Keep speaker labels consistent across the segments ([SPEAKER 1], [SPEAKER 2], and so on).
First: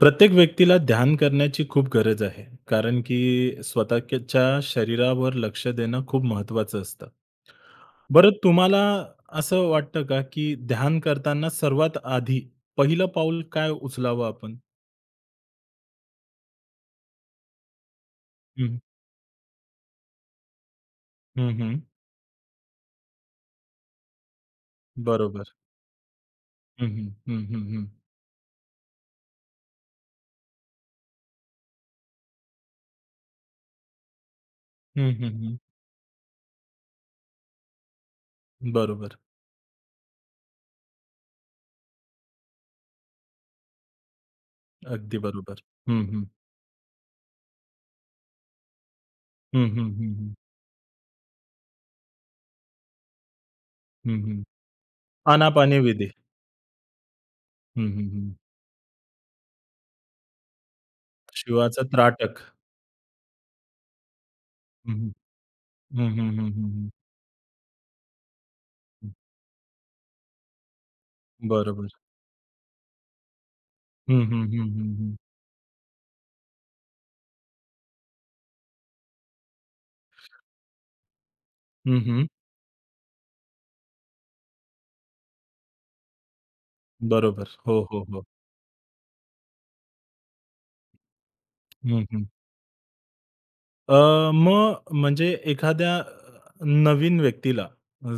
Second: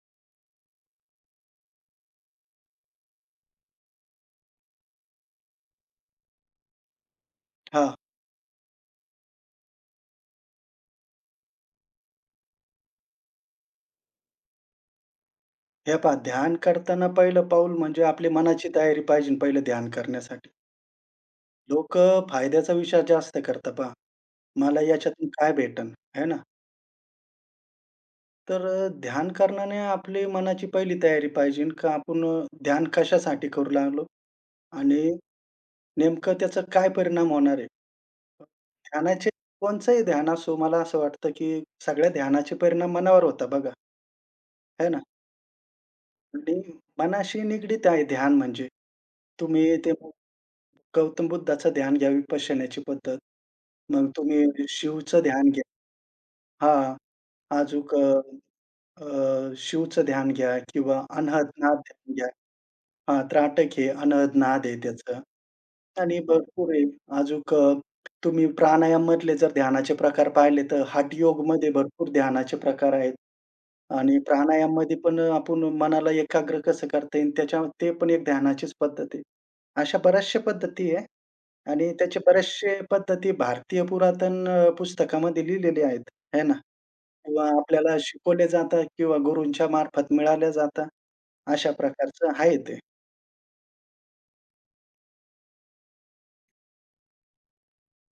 [SPEAKER 1] प्रत्येक व्यक्तीला ध्यान करण्याची खूप गरज आहे. कारण की स्वतःच्या शरीरावर लक्ष देणं खूप महत्त्वाचं असतं.
[SPEAKER 2] हां.
[SPEAKER 1] बरं तुम्हाला असं वाटतं का, की ध्यान करताना सर्वात आधी पहिलं पाऊल काय उचलावं आपण?
[SPEAKER 2] हे पहा ध्यान करताना पहिलं पाऊल म्हणजे आपली मनाची
[SPEAKER 1] हं,
[SPEAKER 2] तयारी पाहिजे पहिलं ध्यान करण्यासाठी.
[SPEAKER 1] हं, हं.
[SPEAKER 2] लोकं फायद्याचा विचार जास्त करतात पहा. मला याच्यातून
[SPEAKER 1] बरोबर.
[SPEAKER 2] काय भेटेल, आहे ना?
[SPEAKER 1] हं, हं. हं, हं, हं.
[SPEAKER 2] तर ध्यान करण्याने आपली मनाची पहिली तयारी पाहिजे का आपण ध्यान कशासाठी करू लागलो आणि
[SPEAKER 1] हं, हं,
[SPEAKER 2] नेमकं त्याचा काय परिणाम होणार आहे?
[SPEAKER 1] बरोबर.
[SPEAKER 2] ध्यानाचे कोणचंही ध्यान असो मला असं वाटतं, की सगळ्या ध्यानाचे परिणाम मनावर होता बघा, आहे ना?
[SPEAKER 1] अगदी बरोबर. हं, हं.
[SPEAKER 2] आणि मनाशी निगडीत आहे ध्यान म्हणजे.
[SPEAKER 1] हं,
[SPEAKER 2] तुम्ही
[SPEAKER 1] हं,
[SPEAKER 2] ते
[SPEAKER 1] हं, हं.
[SPEAKER 2] गौतम बुद्धाचं ध्यान घ्या, विपश्यनाची पद्धत. मग
[SPEAKER 1] हं,
[SPEAKER 2] तुम्ही शिवचं ध्यान घ्या.
[SPEAKER 1] आनापानी विधी.
[SPEAKER 2] हां.
[SPEAKER 1] हं,
[SPEAKER 2] अजूक
[SPEAKER 1] हं, हं.
[SPEAKER 2] शिवचं ध्यान घ्या किंवा अनहद नाद
[SPEAKER 1] शिवाचा
[SPEAKER 2] ध्यान घ्या.
[SPEAKER 1] त्राटक.
[SPEAKER 2] हां, त्राटक आहे, अनहद नाद आहे
[SPEAKER 1] हं, हं.
[SPEAKER 2] त्याचं
[SPEAKER 1] हं,
[SPEAKER 2] आणि
[SPEAKER 1] हं, हं,
[SPEAKER 2] भरपूर आहे.
[SPEAKER 1] हं,
[SPEAKER 2] अजूक तुम्ही प्राणायाममधले जर ध्यानाचे प्रकार पाहिले तर हठयोगमध्ये
[SPEAKER 1] बरोबर.
[SPEAKER 2] भरपूर ध्यानाचे प्रकार आहेत. आणि
[SPEAKER 1] हं, हं, हं, हं,
[SPEAKER 2] प्राणायाममध्ये
[SPEAKER 1] हं.
[SPEAKER 2] पण आपण मनाला एकाग्र कसं करता येईल त्याच्या ते पण एक ध्यानाचीच पद्धत आहे. अशा बऱ्याचशा पद्धती आहे आणि
[SPEAKER 1] हं,
[SPEAKER 2] त्याचे
[SPEAKER 1] हं.
[SPEAKER 2] बरेचसे पद्धती भारतीय पुरातन पुस्तकामध्ये लिहिलेले आहेत, है ना? किंवा
[SPEAKER 1] बरोबर. हो,
[SPEAKER 2] आपल्याला
[SPEAKER 1] हो, हो.
[SPEAKER 2] शिकवले जातात किंवा गुरूंच्या मार्फत मिळाल्या जातात. अशा
[SPEAKER 1] हं, हं.
[SPEAKER 2] प्रकारचं आहे ते.
[SPEAKER 1] अ, मग म्हणजे एखाद्या नवीन व्यक्तीला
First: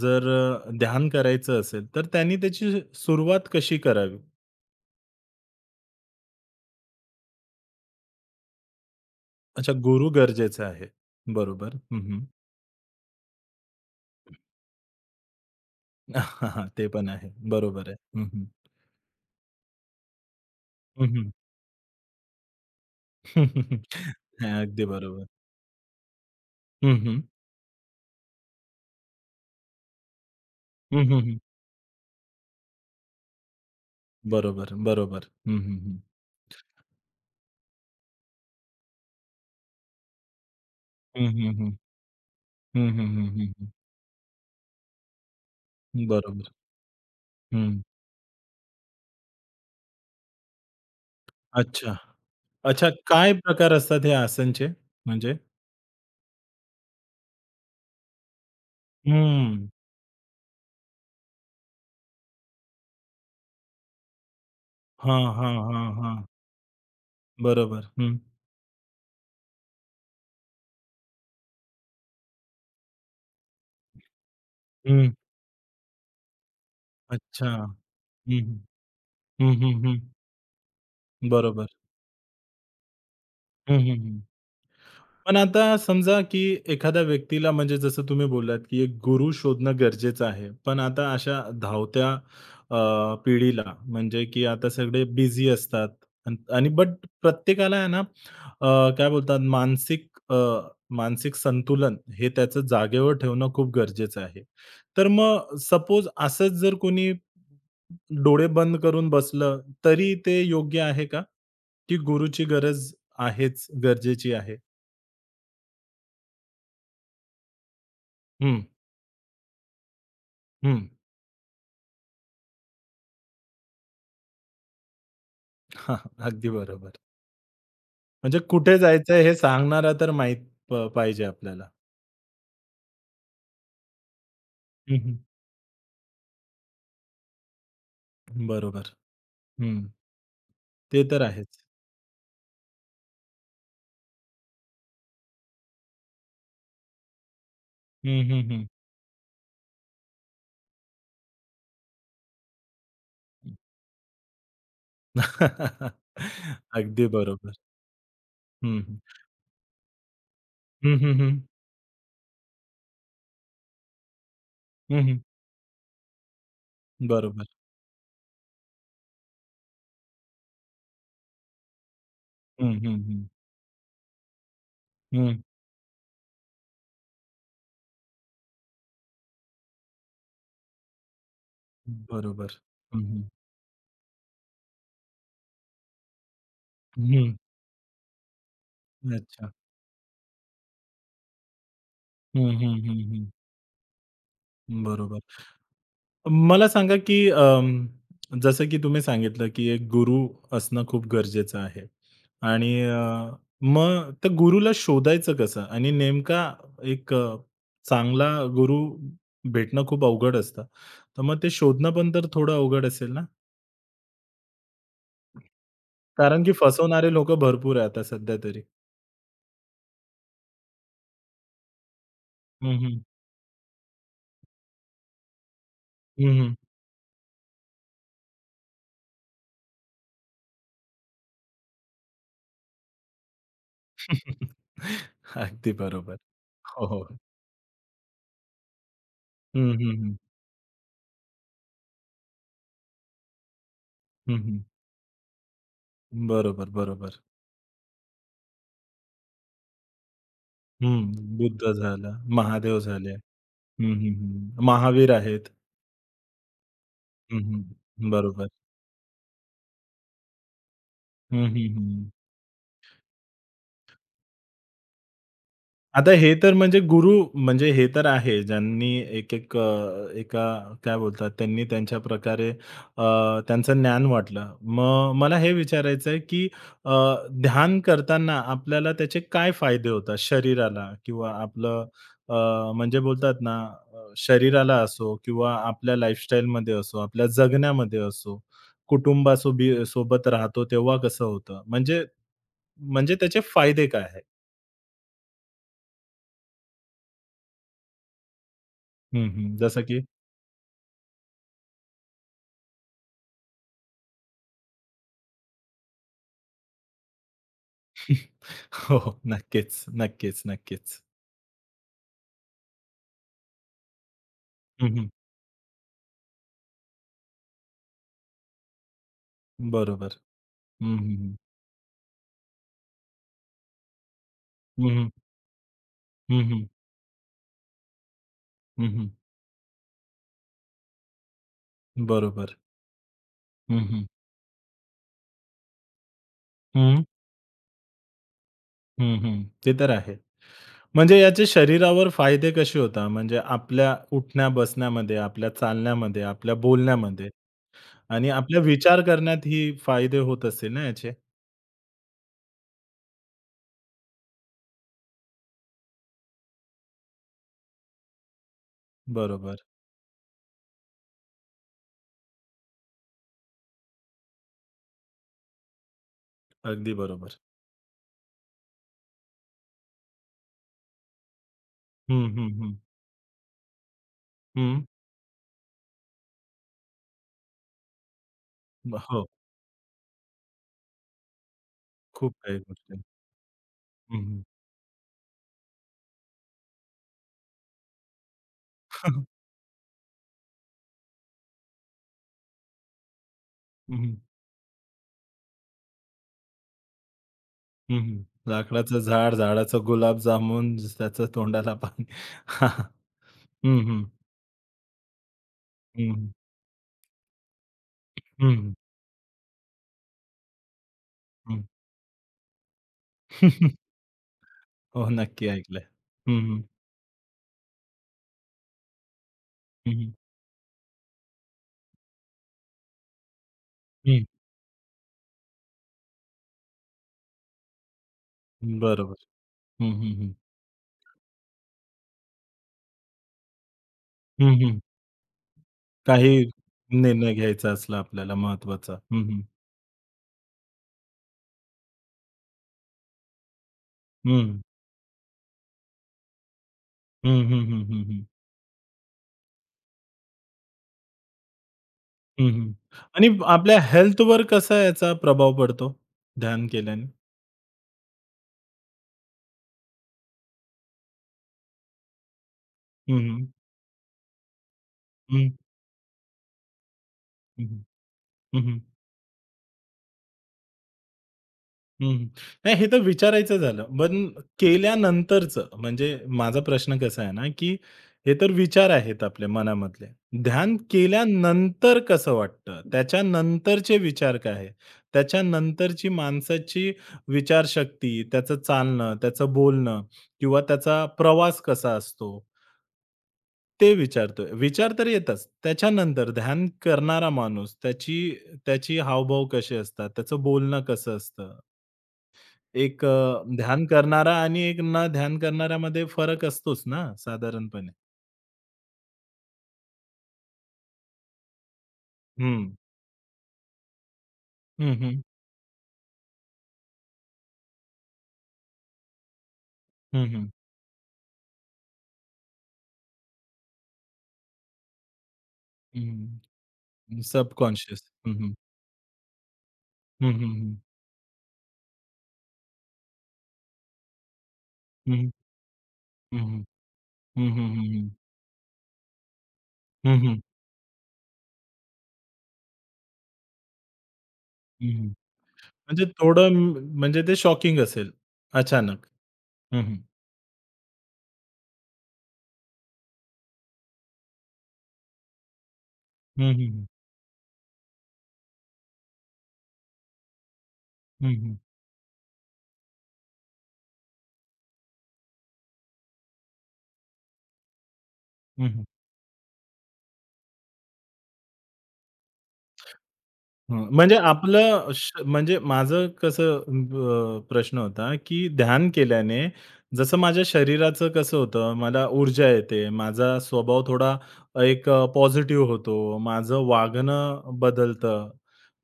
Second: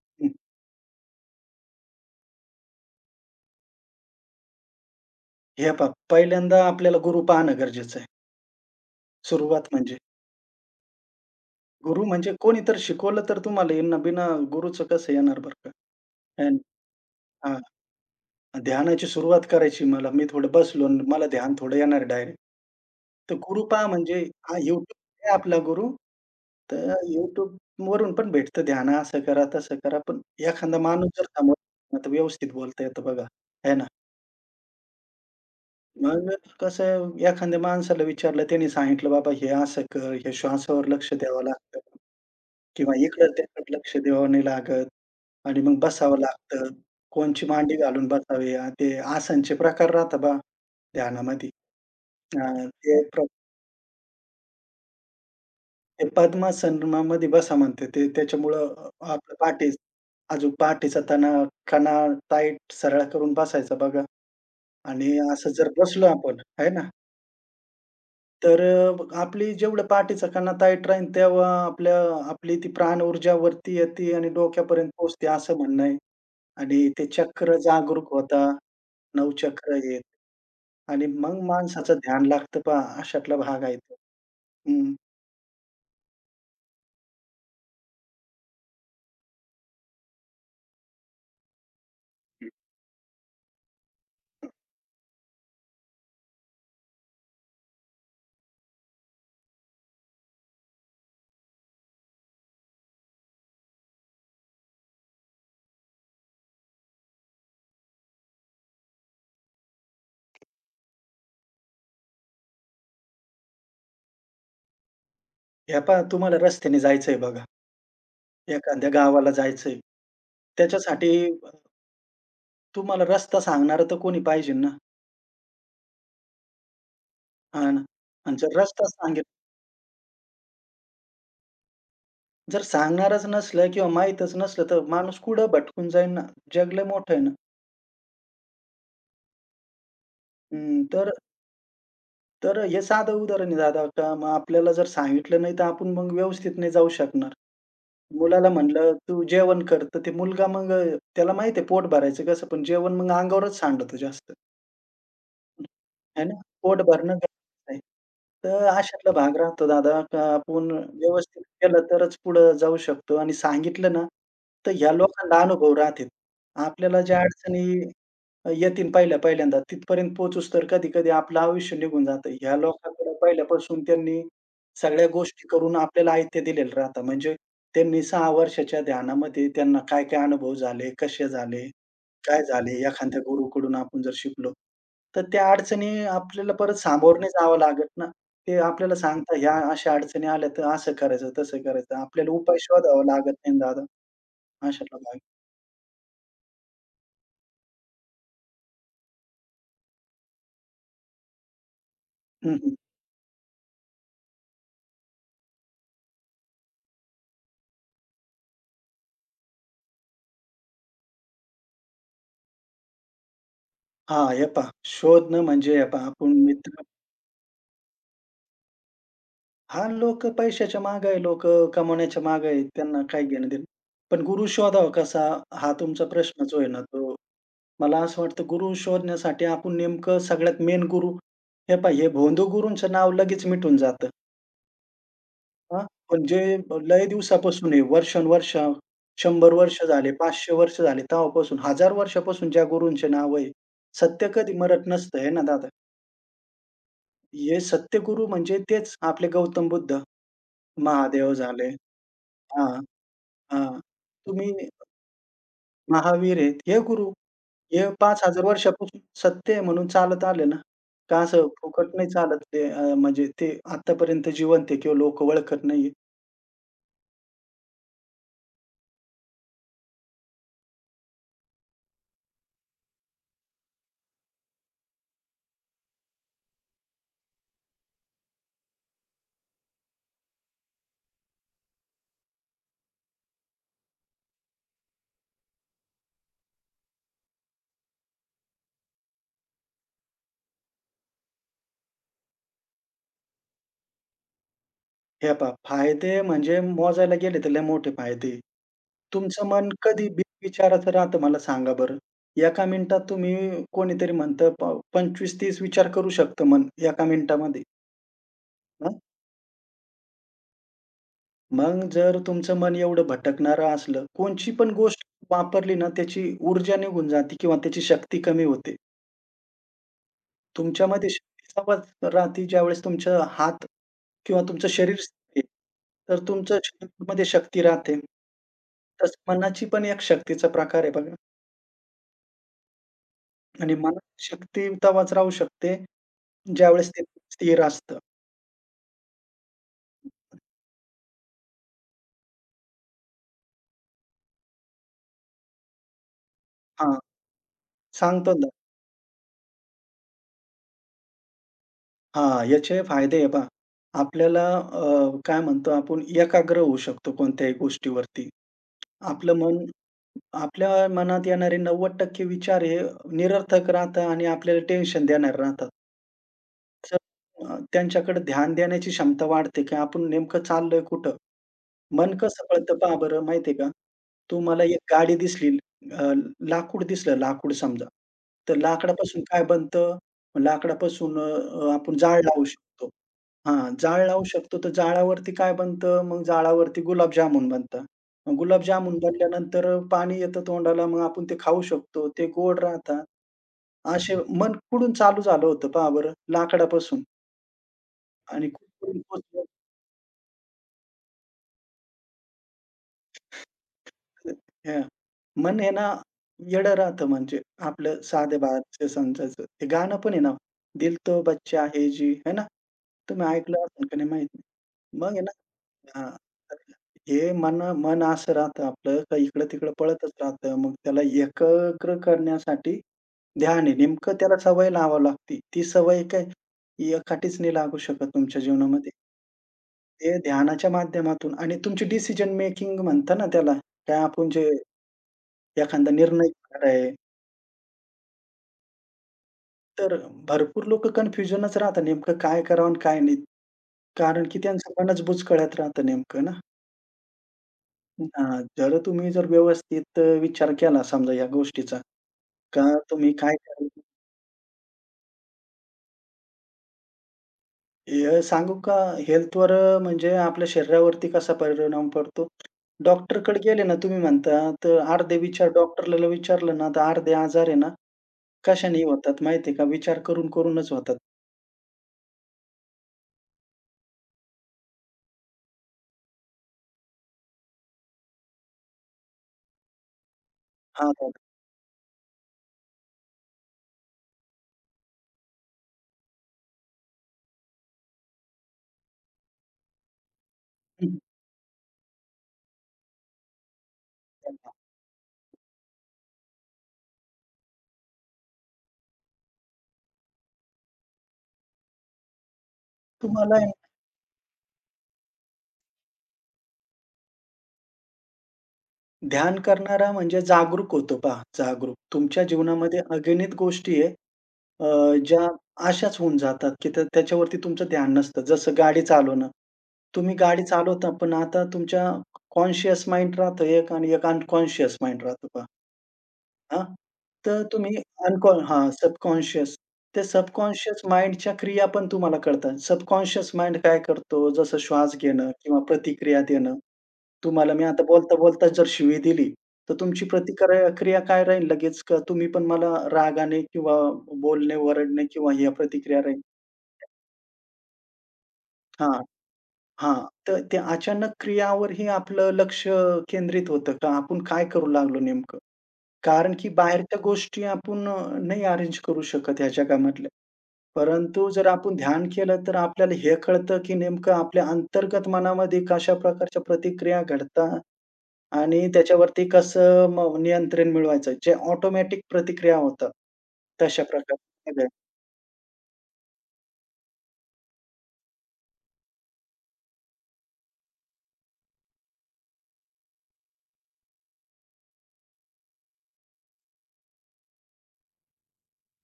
[SPEAKER 1] जर
[SPEAKER 2] हं.
[SPEAKER 1] ध्यान करायचं असेल, तर त्यांनी त्याची सुरुवात कशी करावी?
[SPEAKER 2] हे पहा पहिल्यांदा आपल्याला गुरु पाहणं गरजेचं आहे. सुरुवात
[SPEAKER 1] अच्छा,
[SPEAKER 2] म्हणजे
[SPEAKER 1] गुरु गरजेचा आहे. बरोबर. हं,
[SPEAKER 2] गुरु
[SPEAKER 1] हं.
[SPEAKER 2] म्हणजे कोणी तर शिकवलं तर तुम्हाला येईल ना, बिना गुरूचं कसं येणार बरं का? आहे
[SPEAKER 1] हां,
[SPEAKER 2] ना?
[SPEAKER 1] हां. ते पण आहे. बरोबर आहे. हं, हं.
[SPEAKER 2] ध्यानाची सुरुवात करायची मला. मी थोडं बसलो आणि
[SPEAKER 1] हं,
[SPEAKER 2] मला
[SPEAKER 1] हं.
[SPEAKER 2] ध्यान थोडं येणार डायरेक्ट. तर गुरु पहा म्हणजे
[SPEAKER 1] हां,
[SPEAKER 2] हा
[SPEAKER 1] अगदी
[SPEAKER 2] YouTube
[SPEAKER 1] बरोबर.
[SPEAKER 2] आहे आपला गुरु. तर
[SPEAKER 1] हं, हं.
[SPEAKER 2] YouTubeवरून पण भेटतं ध्यान असं करा, तसं करा. पण एखादा
[SPEAKER 1] हं,
[SPEAKER 2] माणूस
[SPEAKER 1] हं,
[SPEAKER 2] जर
[SPEAKER 1] हं.
[SPEAKER 2] समोर आता व्यवस्थित बोलता येतं बघा, आहे ना.
[SPEAKER 1] बरोबर, बरोबर. हं, हं, हं.
[SPEAKER 2] मग कसं एखाद्या माणसाला विचारलं, त्याने सांगितलं, "बाबा हे असं कर, हे श्वासावर लक्ष
[SPEAKER 1] हं,
[SPEAKER 2] द्यावं
[SPEAKER 1] हं, हं.
[SPEAKER 2] लागतं
[SPEAKER 1] हं,
[SPEAKER 2] किंवा
[SPEAKER 1] हं, हं, हं, हं.
[SPEAKER 2] इकडं-तिकडं लक्ष द्यावं नाही लागत आणि मग बसावं
[SPEAKER 1] बरोबर.
[SPEAKER 2] लागतं. कोणची मांडी
[SPEAKER 1] हं.
[SPEAKER 2] घालून बसावी." ते आसनचे प्रकार राहता पहा ध्यानामध्ये.
[SPEAKER 1] अच्छा.
[SPEAKER 2] हां,
[SPEAKER 1] अच्छा,
[SPEAKER 2] ते प्र
[SPEAKER 1] काय प्रकार असतात हे आसनचे म्हणजे?
[SPEAKER 2] ते पद्मासनामध्ये बसा म्हणते ते. त्याच्यामुळं आपलं
[SPEAKER 1] हं.
[SPEAKER 2] पहाटेच अजून पहाटेचा तना कणा टाईट सरळ करून बसायचा बघा आणि
[SPEAKER 1] हां,
[SPEAKER 2] असं
[SPEAKER 1] हां,
[SPEAKER 2] जर
[SPEAKER 1] हां,
[SPEAKER 2] बसलो
[SPEAKER 1] हां.
[SPEAKER 2] आपण, आहे ना,
[SPEAKER 1] बरोबर. हं,
[SPEAKER 2] तर आपली जेवढं पहाटेचा कणा टाईट राहील तेव्हा आपल्या आपली ती प्राणऊर्जा वरती येते आणि डोक्यापर्यंत
[SPEAKER 1] हं.
[SPEAKER 2] पोहोचते असं म्हणणं आहे. आणि ते
[SPEAKER 1] अच्छा.
[SPEAKER 2] चक्र
[SPEAKER 1] हं,
[SPEAKER 2] जागरूक होता,
[SPEAKER 1] हं. हं, हं,
[SPEAKER 2] नवचक्र
[SPEAKER 1] हं.
[SPEAKER 2] येत आणि मग
[SPEAKER 1] बरोबर.
[SPEAKER 2] माणसाचं ध्यान लागतं पहा अशातला भाग
[SPEAKER 1] हं,
[SPEAKER 2] आहे तो.
[SPEAKER 1] हं, हं.
[SPEAKER 2] हं.
[SPEAKER 1] पण आता समजा, की एखाद्या व्यक्तीला म्हणजे जसं तुम्ही बोललात, की एक गुरु शोधणं गरजेचं आहे. पण आता अशा धावत्या पिढीला म्हणजे की आता सगळे बिझी असतात आणि बट प्रत्येकाला आहे ना काय बोलतात अ, मानसिक संतुलन हे त्याचं जागेवर ठेवणं खूप गरजेचं आहे. तर मग सपोज असंच जर कोणी डोळे बंद करून बसलं, तरी ते योग्य आहे का? की गुरुची गरज आहेच, गरजेची आहे?
[SPEAKER 2] हे पहा तुम्हाला रस्त्याने जायचंय बघा. एखाद्या गावाला जायचंय.
[SPEAKER 1] हं.
[SPEAKER 2] त्याच्यासाठी तुम्हाला रस्ता सांगणारं तर कोणी पाहिजे ना.
[SPEAKER 1] अगदी बरोबर.
[SPEAKER 2] हां ना. आणि
[SPEAKER 1] म्हणजे
[SPEAKER 2] जर
[SPEAKER 1] कुठे
[SPEAKER 2] रस्ताच
[SPEAKER 1] जायचंय
[SPEAKER 2] सांगेल
[SPEAKER 1] हे सांगणारा तर माहीत पाहिजे आपल्याला.
[SPEAKER 2] जर सांगणारच नसलं किंवा माहीतच नसलं, तर
[SPEAKER 1] हं, हं.
[SPEAKER 2] माणूस कुठं भटकून जाईल ना. जग लय मोठं आहे ना.
[SPEAKER 1] बरोबर. हं.
[SPEAKER 2] हं,
[SPEAKER 1] ते
[SPEAKER 2] तर
[SPEAKER 1] तर आहेच.
[SPEAKER 2] तर हे साधं उदाहरण आहे दादा. का मग आपल्याला जर सांगितलं नाही, तर आपण मग व्यवस्थित नाही जाऊ शकणार.
[SPEAKER 1] हं,
[SPEAKER 2] मुलाला
[SPEAKER 1] हं, हं.
[SPEAKER 2] म्हणलं, "तू जेवण कर." तर ते मुलगा मग त्याला माहिती आहे पोट भरायचं कसं, पण जेवण मग अंगावरच सांडतं जास्त. आहे ना? पोट
[SPEAKER 1] अगदी
[SPEAKER 2] भरणं
[SPEAKER 1] बरोबर.
[SPEAKER 2] गरजेचं आहे. तर
[SPEAKER 1] हं, हं.
[SPEAKER 2] अशातला भाग राहतो दादा, का आपण
[SPEAKER 1] हं, हं, हं.
[SPEAKER 2] व्यवस्थित केलं तरच पुढं जाऊ शकतो आणि सांगितलं ना, तर ह्या
[SPEAKER 1] हं,
[SPEAKER 2] लोकांना अनुभव राहतील. आपल्याला ज्या
[SPEAKER 1] बरोबर.
[SPEAKER 2] अडचणी येतील पहिल्या पहिल्यांदा तिथपर्यंत पोहोचूस तर कधी-कधी आपलं आयुष्य निघून जातं. ह्या
[SPEAKER 1] हं, हं,
[SPEAKER 2] लोकांकडे
[SPEAKER 1] हं.
[SPEAKER 2] पहिल्यापासून त्यांनी सगळ्या
[SPEAKER 1] हं.
[SPEAKER 2] गोष्टी करून आपल्याला आयत्या दिलेलं राहतं. म्हणजे त्यांनी 6 वर्षाच्या ध्यानामध्ये त्यांना काय-काय अनुभव झाले, कसे झाले काय
[SPEAKER 1] बरोबर.
[SPEAKER 2] झाले,
[SPEAKER 1] हं,
[SPEAKER 2] एखाद्या
[SPEAKER 1] हं.
[SPEAKER 2] गुरूकडून आपण जर शिकलो, तर त्या अडचणी आपल्याला परत सामोरं नाही
[SPEAKER 1] हं.
[SPEAKER 2] जावं लागत ना. ते आपल्याला सांगतात,
[SPEAKER 1] अच्छा.
[SPEAKER 2] ह्या अशा अडचणी आल्या तर असं करायचं, तसं करायचं. आपल्याला
[SPEAKER 1] हं,
[SPEAKER 2] उपाय
[SPEAKER 1] हं, हं,
[SPEAKER 2] शोधावा
[SPEAKER 1] हं.
[SPEAKER 2] लागत नाही ना दादा, अशातला भाग आहे.
[SPEAKER 1] बरोबर. मला सांगा, की जसं की तुम्ही सांगितलं, की एक गुरु असणं खूप गरजेचं आहे
[SPEAKER 2] हं, हं.
[SPEAKER 1] आणि मग त्या गुरूला शोधायचं कसं? आणि नेमका एक चांगला गुरु भेटणं खूप अवघड असतं. तर मग ते शोधणं पण तर थोडं अवघड असेल ना?
[SPEAKER 2] हे पहा शोधणं म्हणजे हे पहा आपण
[SPEAKER 1] कारण की
[SPEAKER 2] मित्र
[SPEAKER 1] फसवणारे लोकं भरपूर आहे आता सध्या तरी.
[SPEAKER 2] हां, लोकं पैशाच्या मागे आहे, लोकं कमवण्याच्या मागे आहे,
[SPEAKER 1] हं,
[SPEAKER 2] त्यांना
[SPEAKER 1] हं.
[SPEAKER 2] काय घेणं-देणं. पण गुरु शोधावा कसा हा तुमचा
[SPEAKER 1] हं,
[SPEAKER 2] प्रश्न
[SPEAKER 1] हं.
[SPEAKER 2] जो आहे ना तो मला असं वाटतं गुरु शोधण्यासाठी आपण नेमकं सगळ्यात मेन गुरु हे पहा हे भोंदू गुरूंचं नाव लगेच मिटून जातं.
[SPEAKER 1] अगदी
[SPEAKER 2] हां,
[SPEAKER 1] बरोबर.
[SPEAKER 2] पण जे
[SPEAKER 1] हो,
[SPEAKER 2] लय
[SPEAKER 1] हो.
[SPEAKER 2] दिवसापासून आहे वर्षानुवर्ष 100
[SPEAKER 1] हं,
[SPEAKER 2] वर्ष
[SPEAKER 1] हं,
[SPEAKER 2] झाले,
[SPEAKER 1] हं.
[SPEAKER 2] 500 वर्ष झाले तेव्हापासून, 1000 वर्षापासून ज्या गुरूंचे नाव आहे, सत्य
[SPEAKER 1] हं,
[SPEAKER 2] कधी
[SPEAKER 1] हं.
[SPEAKER 2] मरत नसतं आहे ना दादा.
[SPEAKER 1] बरोबर, बरोबर.
[SPEAKER 2] हे सत्य गुरु म्हणजे तेच आपले गौतम बुद्ध,
[SPEAKER 1] हं.
[SPEAKER 2] महादेव झाले.
[SPEAKER 1] बुद्ध झाला,
[SPEAKER 2] हां,
[SPEAKER 1] महादेव झाले.
[SPEAKER 2] हां.
[SPEAKER 1] हं, हं,
[SPEAKER 2] तुम्ही
[SPEAKER 1] हं. महावीर आहेत.
[SPEAKER 2] महावीर आहेत हे गुरु.
[SPEAKER 1] हं,
[SPEAKER 2] हे
[SPEAKER 1] हं.
[SPEAKER 2] 5,000
[SPEAKER 1] बरोबर.
[SPEAKER 2] वर्षापासून सत्य आहे म्हणून चालत आले ना. का
[SPEAKER 1] हं,
[SPEAKER 2] असं
[SPEAKER 1] हं,
[SPEAKER 2] फुकट नाही
[SPEAKER 1] हं.
[SPEAKER 2] चालत ते म्हणजे ते आत्तापर्यंत जिवंत आहे किंवा लोकं ओळखत नाहीये.
[SPEAKER 1] आता हे तर म्हणजे गुरु म्हणजे हे तर आहे ज्यांनी एक-एक एका काय बोलतात त्यांनी त्यांच्या प्रकारे अ, त्यांचं ज्ञान वाटलं. मग मला हे विचारायचं आहे, की अ, ध्यान करताना आपल्याला त्याचे काय फायदे होतात शरीराला किंवा आपलं अ, म्हणजे बोलतात ना शरीराला असो किंवा आपल्या लाईफस्टाईलमध्ये असो, आपल्या जगण्यामध्ये असो, सोबत राहतो तेव्हा कसं होतं? म्हणजे म्हणजे त्याचे फायदे काय आहेत?
[SPEAKER 2] हे पहा फायदे म्हणजे मोजायला गेले तर लय मोठे फायदे आहे.
[SPEAKER 1] हं,
[SPEAKER 2] तुमचं
[SPEAKER 1] हं.
[SPEAKER 2] मन
[SPEAKER 1] जसं की
[SPEAKER 2] कधी बिनविचाराचं राहतं मला सांगा बरं. एका मिनिटात तुम्ही कोणीतरी म्हणतं प 25-30 विचार करू शकतं मन एका मिनिटामध्ये.
[SPEAKER 1] हो,
[SPEAKER 2] हं.
[SPEAKER 1] हो. नक्कीच, नक्कीच, नक्कीच.
[SPEAKER 2] मग जर तुमचं मन एवढं भटकणारं असलं, कोणची पण
[SPEAKER 1] हं,
[SPEAKER 2] गोष्ट
[SPEAKER 1] हं.
[SPEAKER 2] वापरली ना त्याची ऊर्जा निघून जाते किंवा त्याची शक्ती कमी होते.
[SPEAKER 1] बरोबर. हं,
[SPEAKER 2] तुमच्यामध्ये
[SPEAKER 1] हं, हं.
[SPEAKER 2] शक्तीची आवाज राहते ज्यावेळेस तुमचं हात किंवा तुमचं
[SPEAKER 1] हं,
[SPEAKER 2] शरीर
[SPEAKER 1] हं.
[SPEAKER 2] शिकते, तर
[SPEAKER 1] हं,
[SPEAKER 2] तुमच्या
[SPEAKER 1] हं.
[SPEAKER 2] शरीरामध्ये शक्ती राहते. तसं मनाची पण एक शक्तीचा प्रकार आहे बघा
[SPEAKER 1] बरोबर.
[SPEAKER 2] आणि
[SPEAKER 1] हं, हं.
[SPEAKER 2] मनाची शक्ती तेव्हाच राहू शकते ज्यावेळेस
[SPEAKER 1] हं,
[SPEAKER 2] ते स्थिर असतं.
[SPEAKER 1] हं, हं. ते तर आहे. म्हणजे याचे शरीरावर फायदे कसे होतात? म्हणजे आपल्या उठण्या-बसण्यामध्ये, आपल्या चालण्यामध्ये, आपल्या
[SPEAKER 2] हां,
[SPEAKER 1] बोलण्यामध्ये आणि
[SPEAKER 2] सांगतो ना.
[SPEAKER 1] आपल्या विचार करण्यात ही फायदे होत असतील ना याचे?
[SPEAKER 2] हां, याचे फायदे आहे पहा. आपल्याला काय म्हणतो आपण एकाग्र होऊ शकतो कोणत्याही गोष्टीवरती. आपलं मन
[SPEAKER 1] बरोबर.
[SPEAKER 2] आपल्या मनात येणारे 90% विचार हे निरर्थक राहतात आणि आपल्याला टेन्शन देणारे राहतात.
[SPEAKER 1] अगदी
[SPEAKER 2] तर
[SPEAKER 1] बरोबर.
[SPEAKER 2] त्यांच्याकडे ध्यान देण्याची क्षमता वाढते, की आपण नेमकं चाललोय कुठं? मन
[SPEAKER 1] हं,
[SPEAKER 2] कसं
[SPEAKER 1] हं, हं.
[SPEAKER 2] कळतं पहा बरं माहिती आहे का? तुम्हाला
[SPEAKER 1] हं.
[SPEAKER 2] एक गाडी दिसली अ, लाकूड दिसलं, लाकूड समजा. तर लाकडापासून
[SPEAKER 1] हो.
[SPEAKER 2] काय बनतं? लाकडापासून आपण जाळ
[SPEAKER 1] खूप
[SPEAKER 2] लावू
[SPEAKER 1] काही
[SPEAKER 2] शकतो.
[SPEAKER 1] गोष्टी.
[SPEAKER 2] हां, जाळ
[SPEAKER 1] हं,
[SPEAKER 2] लावू
[SPEAKER 1] हं.
[SPEAKER 2] शकतो, तर जाळावरती काय बनतं? मग जाळावरती गुलाबजामुन बनतात. मग गुलाबजामुन बनल्यानंतर पाणी येतं तोंडाला, मग आपण ते खाऊ शकतो. ते गोड राहतात.
[SPEAKER 1] हं,
[SPEAKER 2] असे मन कुठून चालू झालं होतं पहा बरं? लाकडापासून.
[SPEAKER 1] हं, हं.
[SPEAKER 2] आणि
[SPEAKER 1] लाकडाचं
[SPEAKER 2] कुठपर्यंत
[SPEAKER 1] झाड,
[SPEAKER 2] पोहोचलं
[SPEAKER 1] झाडाचं गुलाबजामुन, त्याचं तोंडाला पाणी. हं, हं.
[SPEAKER 2] हां. मन आहे ना,
[SPEAKER 1] हं, हं.
[SPEAKER 2] येडं राहतं म्हणजे आपलं साध्या
[SPEAKER 1] हं,
[SPEAKER 2] भाषेत समजायचं. ते गाणं पण आहे ना, दिल तो बच्चा है जी, है ना? तुम्ही ऐकलं असेल का नाही माहीत नाही.
[SPEAKER 1] हो,
[SPEAKER 2] मग आहे ना
[SPEAKER 1] नक्की ऐकलंय.
[SPEAKER 2] हां.
[SPEAKER 1] हं,
[SPEAKER 2] तर
[SPEAKER 1] हं.
[SPEAKER 2] हे मन मन असं राहतं आपलं का इकडं-तिकडं
[SPEAKER 1] हं,
[SPEAKER 2] पळतच
[SPEAKER 1] हं.
[SPEAKER 2] राहतं. मग त्याला एकाग्र करण्यासाठी ध्यान आहे. नेमकं त्याला सवय लावावी लागते. ती सवय काय एकाठीच नाही लागू शकत तुमच्या जीवनामध्ये.
[SPEAKER 1] बरोबर. हं, हं,
[SPEAKER 2] ते
[SPEAKER 1] हं.
[SPEAKER 2] ध्यानाच्या माध्यमातून आणि तुमची डिसिजन मेकिंग म्हणता ना त्याला, काय आपण जे
[SPEAKER 1] हं, हं.
[SPEAKER 2] एखादा निर्णय
[SPEAKER 1] काही
[SPEAKER 2] घेणार आहे,
[SPEAKER 1] निर्णय घ्यायचा असला आपल्याला महत्त्वाचा. हं, हं.
[SPEAKER 2] तर भरपूर लोकं कन्फ्युजनच राहतात नेमकं काय करावं आणि काय नाही. कारण की
[SPEAKER 1] हं.
[SPEAKER 2] त्यांचं मनच बुचकळ्यात राहतं नेमकं ना.
[SPEAKER 1] हं, हं, हं, हं, हं.
[SPEAKER 2] हां, जर तुम्ही जर व्यवस्थित विचार केला समजा या गोष्टीचा, का
[SPEAKER 1] हं,
[SPEAKER 2] तुम्ही
[SPEAKER 1] आणि
[SPEAKER 2] काय कराल?
[SPEAKER 1] आपल्या हेल्थवर कसा याचा प्रभाव पडतो ध्यान केल्याने?
[SPEAKER 2] हे सांगू का हेल्थवर म्हणजे आपल्या शरीरावरती कसा परिणाम पडतो?
[SPEAKER 1] हं,
[SPEAKER 2] डॉक्टरकडे
[SPEAKER 1] हं.
[SPEAKER 2] गेले ना तुम्ही म्हणता, तर अर्धे
[SPEAKER 1] हं,
[SPEAKER 2] विचार डॉक्टरला विचारलं ना, तर अर्धे आजार आहे
[SPEAKER 1] हं,
[SPEAKER 2] ना
[SPEAKER 1] हं.
[SPEAKER 2] कशाने होतात माहिती आहे का? विचार करून, करूनच होतात.
[SPEAKER 1] हं. नाही हे तर विचारायचं झालं. पण केल्यानंतरचं म्हणजे माझा प्रश्न कसा आहे ना, की हे तर विचार आहेत आपल्या मनामधले. ध्यान
[SPEAKER 2] हां, हां.
[SPEAKER 1] केल्यानंतर कसं वाटतं? त्याच्यानंतरचे विचार काय आहे? त्याच्यानंतरची माणसाची विचारशक्ती, त्याचं चालणं, त्याचं बोलणं किंवा
[SPEAKER 2] हं.
[SPEAKER 1] त्याचा प्रवास कसा असतो? ते विचारतोय. विचार तर येतच. त्याच्यानंतर ध्यान करणारा माणूस त्याची त्याची हावभाव कसे असतात? त्याचं बोलणं कसं असतं? एक
[SPEAKER 2] तुम्हाला आहे ना,
[SPEAKER 1] ध्यान करणारा आणि एक न ध्यान करणाऱ्यामध्ये फरक असतोच ना साधारणपणे.
[SPEAKER 2] ध्यान करणारा म्हणजे जागरूक होतो पहा, जागरूक. तुमच्या
[SPEAKER 1] हं.
[SPEAKER 2] जीवनामध्ये अगणित गोष्टी आहे अ,
[SPEAKER 1] हं, हं.
[SPEAKER 2] ज्या अशाच होऊन जातात, की त्या त्याच्यावरती तुमचं ध्यान नसतं. जसं गाडी चालवणं. तुम्ही
[SPEAKER 1] हं,
[SPEAKER 2] गाडी
[SPEAKER 1] हं.
[SPEAKER 2] चालवता, पण आता तुमच्या कॉन्शियस माइंड राहतं एक आणि एक अनकॉन्शियस माइंड राहतं पहा.
[SPEAKER 1] हं,
[SPEAKER 2] हां,
[SPEAKER 1] हं.
[SPEAKER 2] तर तुम्ही
[SPEAKER 1] सबकॉन्शियस. हं,
[SPEAKER 2] अनकॉन
[SPEAKER 1] हं.
[SPEAKER 2] हां, सबकॉन्शियस. त्या
[SPEAKER 1] हं, हं, हं.
[SPEAKER 2] सबकॉन्शियस माइंडच्या क्रिया पण तुम्हाला कळतात. सबकॉन्शियस माइंड काय करतो, जसं श्वास
[SPEAKER 1] हं,
[SPEAKER 2] घेणं किंवा प्रतिक्रिया
[SPEAKER 1] हं,
[SPEAKER 2] देणं.
[SPEAKER 1] हं. हं,
[SPEAKER 2] तुम्हाला मी
[SPEAKER 1] हं,
[SPEAKER 2] आता
[SPEAKER 1] हं, हं.
[SPEAKER 2] बोलता-बोलता जर शिवी दिली, तर तुमची
[SPEAKER 1] हं, हं.
[SPEAKER 2] प्रतिक्रिया क्रिया काय राहील लगेच का तुम्ही पण मला रागाने किंवा बोलणे,
[SPEAKER 1] हं,
[SPEAKER 2] ओरडणे
[SPEAKER 1] हं.
[SPEAKER 2] किंवा ह्या प्रतिक्रिया
[SPEAKER 1] म्हणजे
[SPEAKER 2] राहील.
[SPEAKER 1] थोडं म्हणजे ते शॉकिंग असेल
[SPEAKER 2] हां,
[SPEAKER 1] अचानक. हं, हं.
[SPEAKER 2] हां. तर त्या अचानक क्रियावरही आपलं लक्ष केंद्रित होतं का आपण काय करू लागलो नेमकं? कारण
[SPEAKER 1] हं,
[SPEAKER 2] की
[SPEAKER 1] हं, हं.
[SPEAKER 2] बाहेरच्या गोष्टी आपण नाही अरेंज करू शकत ह्या जगामधल्या. परंतु
[SPEAKER 1] हं,
[SPEAKER 2] जर
[SPEAKER 1] हं.
[SPEAKER 2] आपण ध्यान केलं, तर आपल्याला हे कळतं की नेमकं आपल्या अंतर्गत मनामध्ये कशा प्रकारच्या प्रतिक्रिया घडतात
[SPEAKER 1] हं,
[SPEAKER 2] आणि
[SPEAKER 1] हं.
[SPEAKER 2] त्याच्यावरती कसं म नियंत्रण मिळवायचं. जे ऑटोमॅटिक प्रतिक्रिया होतात. तशा
[SPEAKER 1] हं, म्हणजे
[SPEAKER 2] प्रकारे.
[SPEAKER 1] आपलं श म्हणजे माझं कसं प्रश्न होता, की ध्यान केल्याने जसं माझ्या शरीराचं कसं होतं, मला ऊर्जा येते, माझा स्वभाव थोडा एक पॉझिटिव्ह होतो, माझं वागणं बदलतं,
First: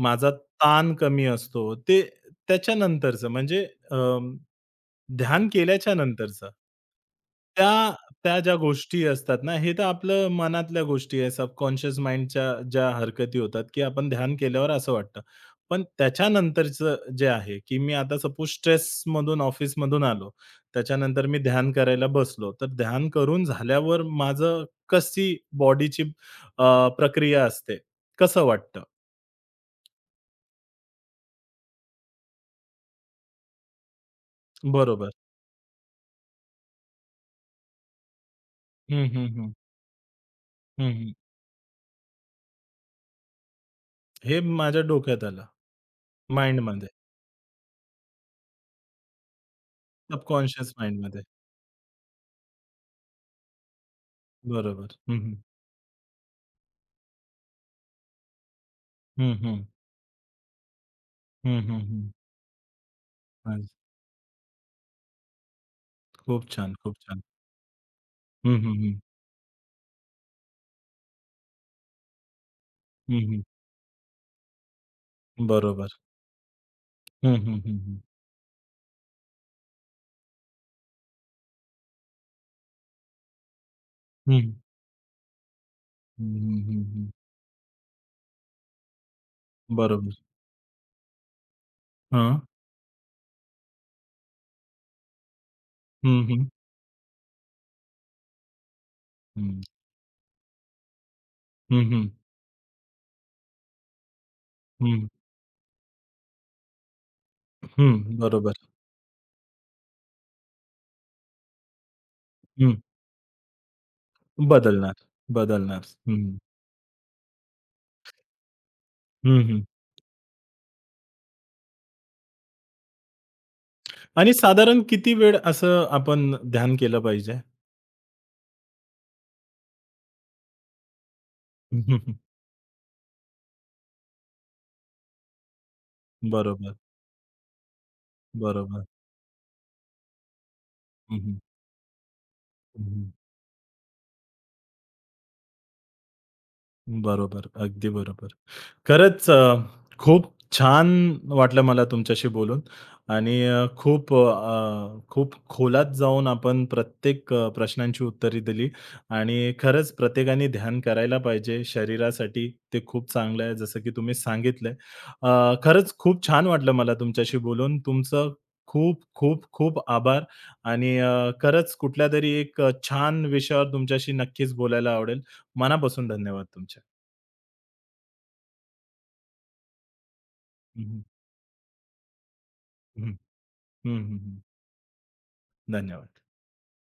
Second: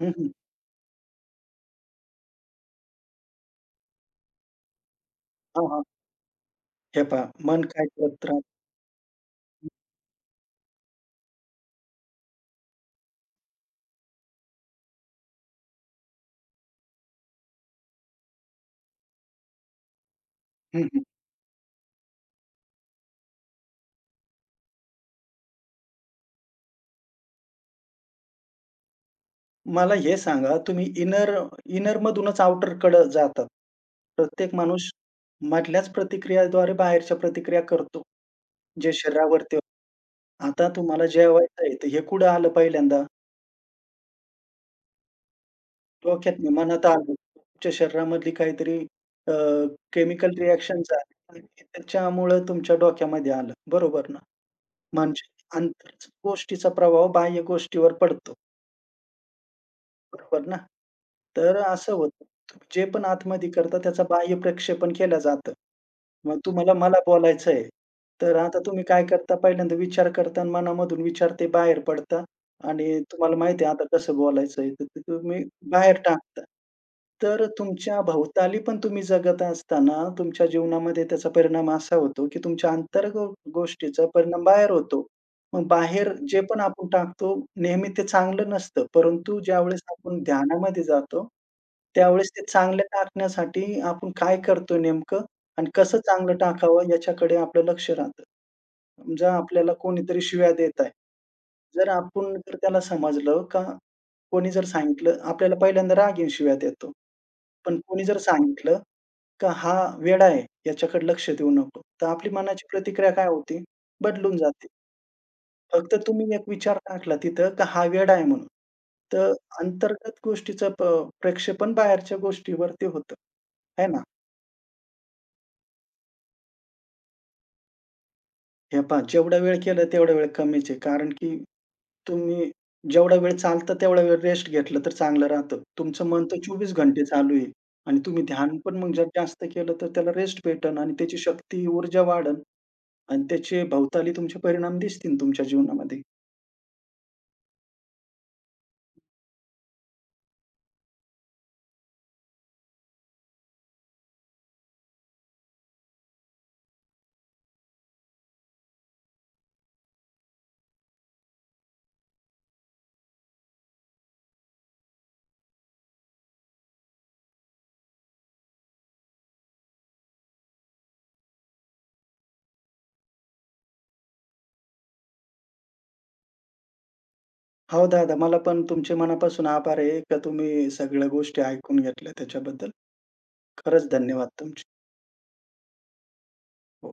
[SPEAKER 2] हं, हं.
[SPEAKER 1] माझा ताण कमी असतो. ते त्याच्यानंतरचं म्हणजे अ, ध्यान
[SPEAKER 2] हां, हां.
[SPEAKER 1] केल्याच्या नंतरचं.
[SPEAKER 2] हे पहा मन काय
[SPEAKER 1] त्या
[SPEAKER 2] करत
[SPEAKER 1] त्या
[SPEAKER 2] राहतं.
[SPEAKER 1] ज्या गोष्टी असतात ना, हे तर आपलं मनातल्या गोष्टी आहे. सबकॉन्शियस माइंडच्या ज्या हरकती होतात, की आपण ध्यान केल्यावर असं वाटतं. पण त्याच्यानंतरचं जे आहे, की मी आता सपोज स्ट्रेसमधून, ऑफिसमधून आलो. त्याच्यानंतर मी ध्यान करायला बसलो. तर ध्यान करून झाल्यावर माझं कशी बॉडीची प्रक्रिया असते, कसं वाटतं?
[SPEAKER 2] मला हे सांगा, तुम्ही इनर इनरमधूनच आउटरकडे जातात. प्रत्येक माणूस
[SPEAKER 1] बरोबर.
[SPEAKER 2] मधल्याच प्रतिक्रियाद्वारे बाहेरच्या प्रतिक्रिया करतो, जे
[SPEAKER 1] हं, हं, हं.
[SPEAKER 2] शरीरावरती होतं. आता
[SPEAKER 1] हं,
[SPEAKER 2] तुम्हाला
[SPEAKER 1] हं.
[SPEAKER 2] जेवायचं आहे, तर हे कुठं आलं पहिल्यांदा?
[SPEAKER 1] हे माझ्या डोक्यात आलं,
[SPEAKER 2] डोक्यात नाही, मनात
[SPEAKER 1] माइंडमध्ये,
[SPEAKER 2] आलं. तुमच्या शरीरामधली काहीतरी अ, केमिकल
[SPEAKER 1] सबकॉन्शियस
[SPEAKER 2] रिएक्शन झाली
[SPEAKER 1] माइंडमध्ये.
[SPEAKER 2] आणि त्याच्यामुळं तुमच्या डोक्यामध्ये आलं. बरोबर ना?
[SPEAKER 1] बरोबर. हं,
[SPEAKER 2] म्हणजे
[SPEAKER 1] हं.
[SPEAKER 2] आंतरिक गोष्टीचा प्रभाव बाह्य गोष्टीवर पडतो.
[SPEAKER 1] हं, हं.
[SPEAKER 2] बरोबर ना. तर
[SPEAKER 1] हं,
[SPEAKER 2] असं
[SPEAKER 1] हं,
[SPEAKER 2] होतं, तुम्ही जे पण आतमध्ये
[SPEAKER 1] हां,
[SPEAKER 2] करता त्याचं बाह्य प्रक्षेपण केलं जातं. मग
[SPEAKER 1] खूप छान,
[SPEAKER 2] तुम्हाला
[SPEAKER 1] खूप
[SPEAKER 2] मला
[SPEAKER 1] छान.
[SPEAKER 2] बोलायचं आहे. तर
[SPEAKER 1] हं,
[SPEAKER 2] आता
[SPEAKER 1] हं,
[SPEAKER 2] तुम्ही
[SPEAKER 1] हं.
[SPEAKER 2] काय करता पहिल्यांदा विचार करता आणि मनामधून विचार ते बाहेर पडतात आणि
[SPEAKER 1] हं,
[SPEAKER 2] तुम्हाला
[SPEAKER 1] हं.
[SPEAKER 2] माहिती आहे आता कसं बोलायचं आहे, तर ते तुम्ही
[SPEAKER 1] बरोबर.
[SPEAKER 2] बाहेर टाकता.
[SPEAKER 1] हं,
[SPEAKER 2] तर
[SPEAKER 1] हं, हं, हं.
[SPEAKER 2] तुमच्या भोवताली पण तुम्ही जगत असताना तुमच्या जीवनामध्ये त्याचा परिणाम असा होतो, की तुमच्या अंतर्गत गोष्टीचा परिणाम
[SPEAKER 1] हं.
[SPEAKER 2] बाहेर होतो. मग बाहेर
[SPEAKER 1] हं,
[SPEAKER 2] जे पण
[SPEAKER 1] हं, हं,
[SPEAKER 2] आपण
[SPEAKER 1] हं.
[SPEAKER 2] टाकतो, नेहमी ते चांगलं नसतं. परंतु ज्यावेळेस
[SPEAKER 1] बरोबर.
[SPEAKER 2] आपण ध्यानामध्ये जातो, त्यावेळेस
[SPEAKER 1] हां.
[SPEAKER 2] ते चांगलं टाकण्यासाठी आपण काय करतो नेमकं आणि कसं
[SPEAKER 1] हं,
[SPEAKER 2] चांगलं
[SPEAKER 1] हं.
[SPEAKER 2] टाकावं याच्याकडे आपलं लक्ष राहतं. समजा
[SPEAKER 1] हं.
[SPEAKER 2] आपल्याला कोणीतरी शिव्या देत आहे.
[SPEAKER 1] हं,
[SPEAKER 2] जर
[SPEAKER 1] हं.
[SPEAKER 2] आपण जर त्याला समजलं का कोणी जर
[SPEAKER 1] हं.
[SPEAKER 2] सांगितलं आपल्याला पहिल्यांदा राग येऊन शिव्या देतो. पण
[SPEAKER 1] हं.
[SPEAKER 2] कोणी जर
[SPEAKER 1] बरोबर.
[SPEAKER 2] सांगितलं का "हा वेडा आहे, याच्याकडे लक्ष देऊ नको." तर आपली मनाची
[SPEAKER 1] हं.
[SPEAKER 2] प्रतिक्रिया काय होती? बदलून जाते.
[SPEAKER 1] बदलणार, बदलणार.
[SPEAKER 2] फक्त तुम्ही
[SPEAKER 1] हं.
[SPEAKER 2] एक विचार टाकला तिथं का हा वेडा आहे म्हणून. तर
[SPEAKER 1] हं, हं.
[SPEAKER 2] अंतर्गत गोष्टीचं प प्रक्षेपण बाहेरच्या गोष्टीवरती होतं. आहे ना?
[SPEAKER 1] आणि साधारण किती वेळ असं आपण ध्यान केलं पाहिजे?
[SPEAKER 2] हे पहा जेवढा वेळ केलं तेवढा वेळ कमीच आहे. कारण की तुम्ही जेवढा वेळ चालतं तेवढा वेळ रेस्ट घेतलं तर चांगलं राहतं. तुमचं मन तर 24
[SPEAKER 1] बरोबर,
[SPEAKER 2] घंटे चालू आहे आणि तुम्ही ध्यान पण
[SPEAKER 1] बरोबर.
[SPEAKER 2] मग जर जास्त केलं तर त्याला रेस्ट भेटेल आणि त्याची
[SPEAKER 1] हं, हं.
[SPEAKER 2] शक्ती, ऊर्जा वाढेल
[SPEAKER 1] हं, हं.
[SPEAKER 2] आणि त्याचे भोवताली तुमचे परिणाम दिसतील तुमच्या जीवनामध्ये.
[SPEAKER 1] बरोबर. अगदी बरोबर. खरंच खूप छान वाटलं मला तुमच्याशी बोलून आणि खूप खोलात जाऊन आपण प्रत्येक प्रश्नांची उत्तरे दिली आणि खरंच प्रत्येकाने ध्यान करायला पाहिजे. शरीरासाठी ते खूप चांगलं आहे जसं की तुम्ही सांगितलंय. खरंच खूप छान वाटलं मला तुमच्याशी बोलून. तुमचं खूप, खूप, खूप आभार आणि खरंच कुठल्यातरी एक छान विषयावर तुमच्याशी नक्कीच बोलायला आवडेल. मनापासून धन्यवाद तुमचे.
[SPEAKER 2] हो दादा, मला पण तुमचे मनापासून आभार आहे, का तुम्ही
[SPEAKER 1] हं, हं.
[SPEAKER 2] सगळ्या गोष्टी ऐकून घेतल्या त्याच्याबद्दल. खरंच
[SPEAKER 1] हं, हं,
[SPEAKER 2] धन्यवाद
[SPEAKER 1] हं.
[SPEAKER 2] तुमचे.
[SPEAKER 1] धन्यवाद.
[SPEAKER 2] हो.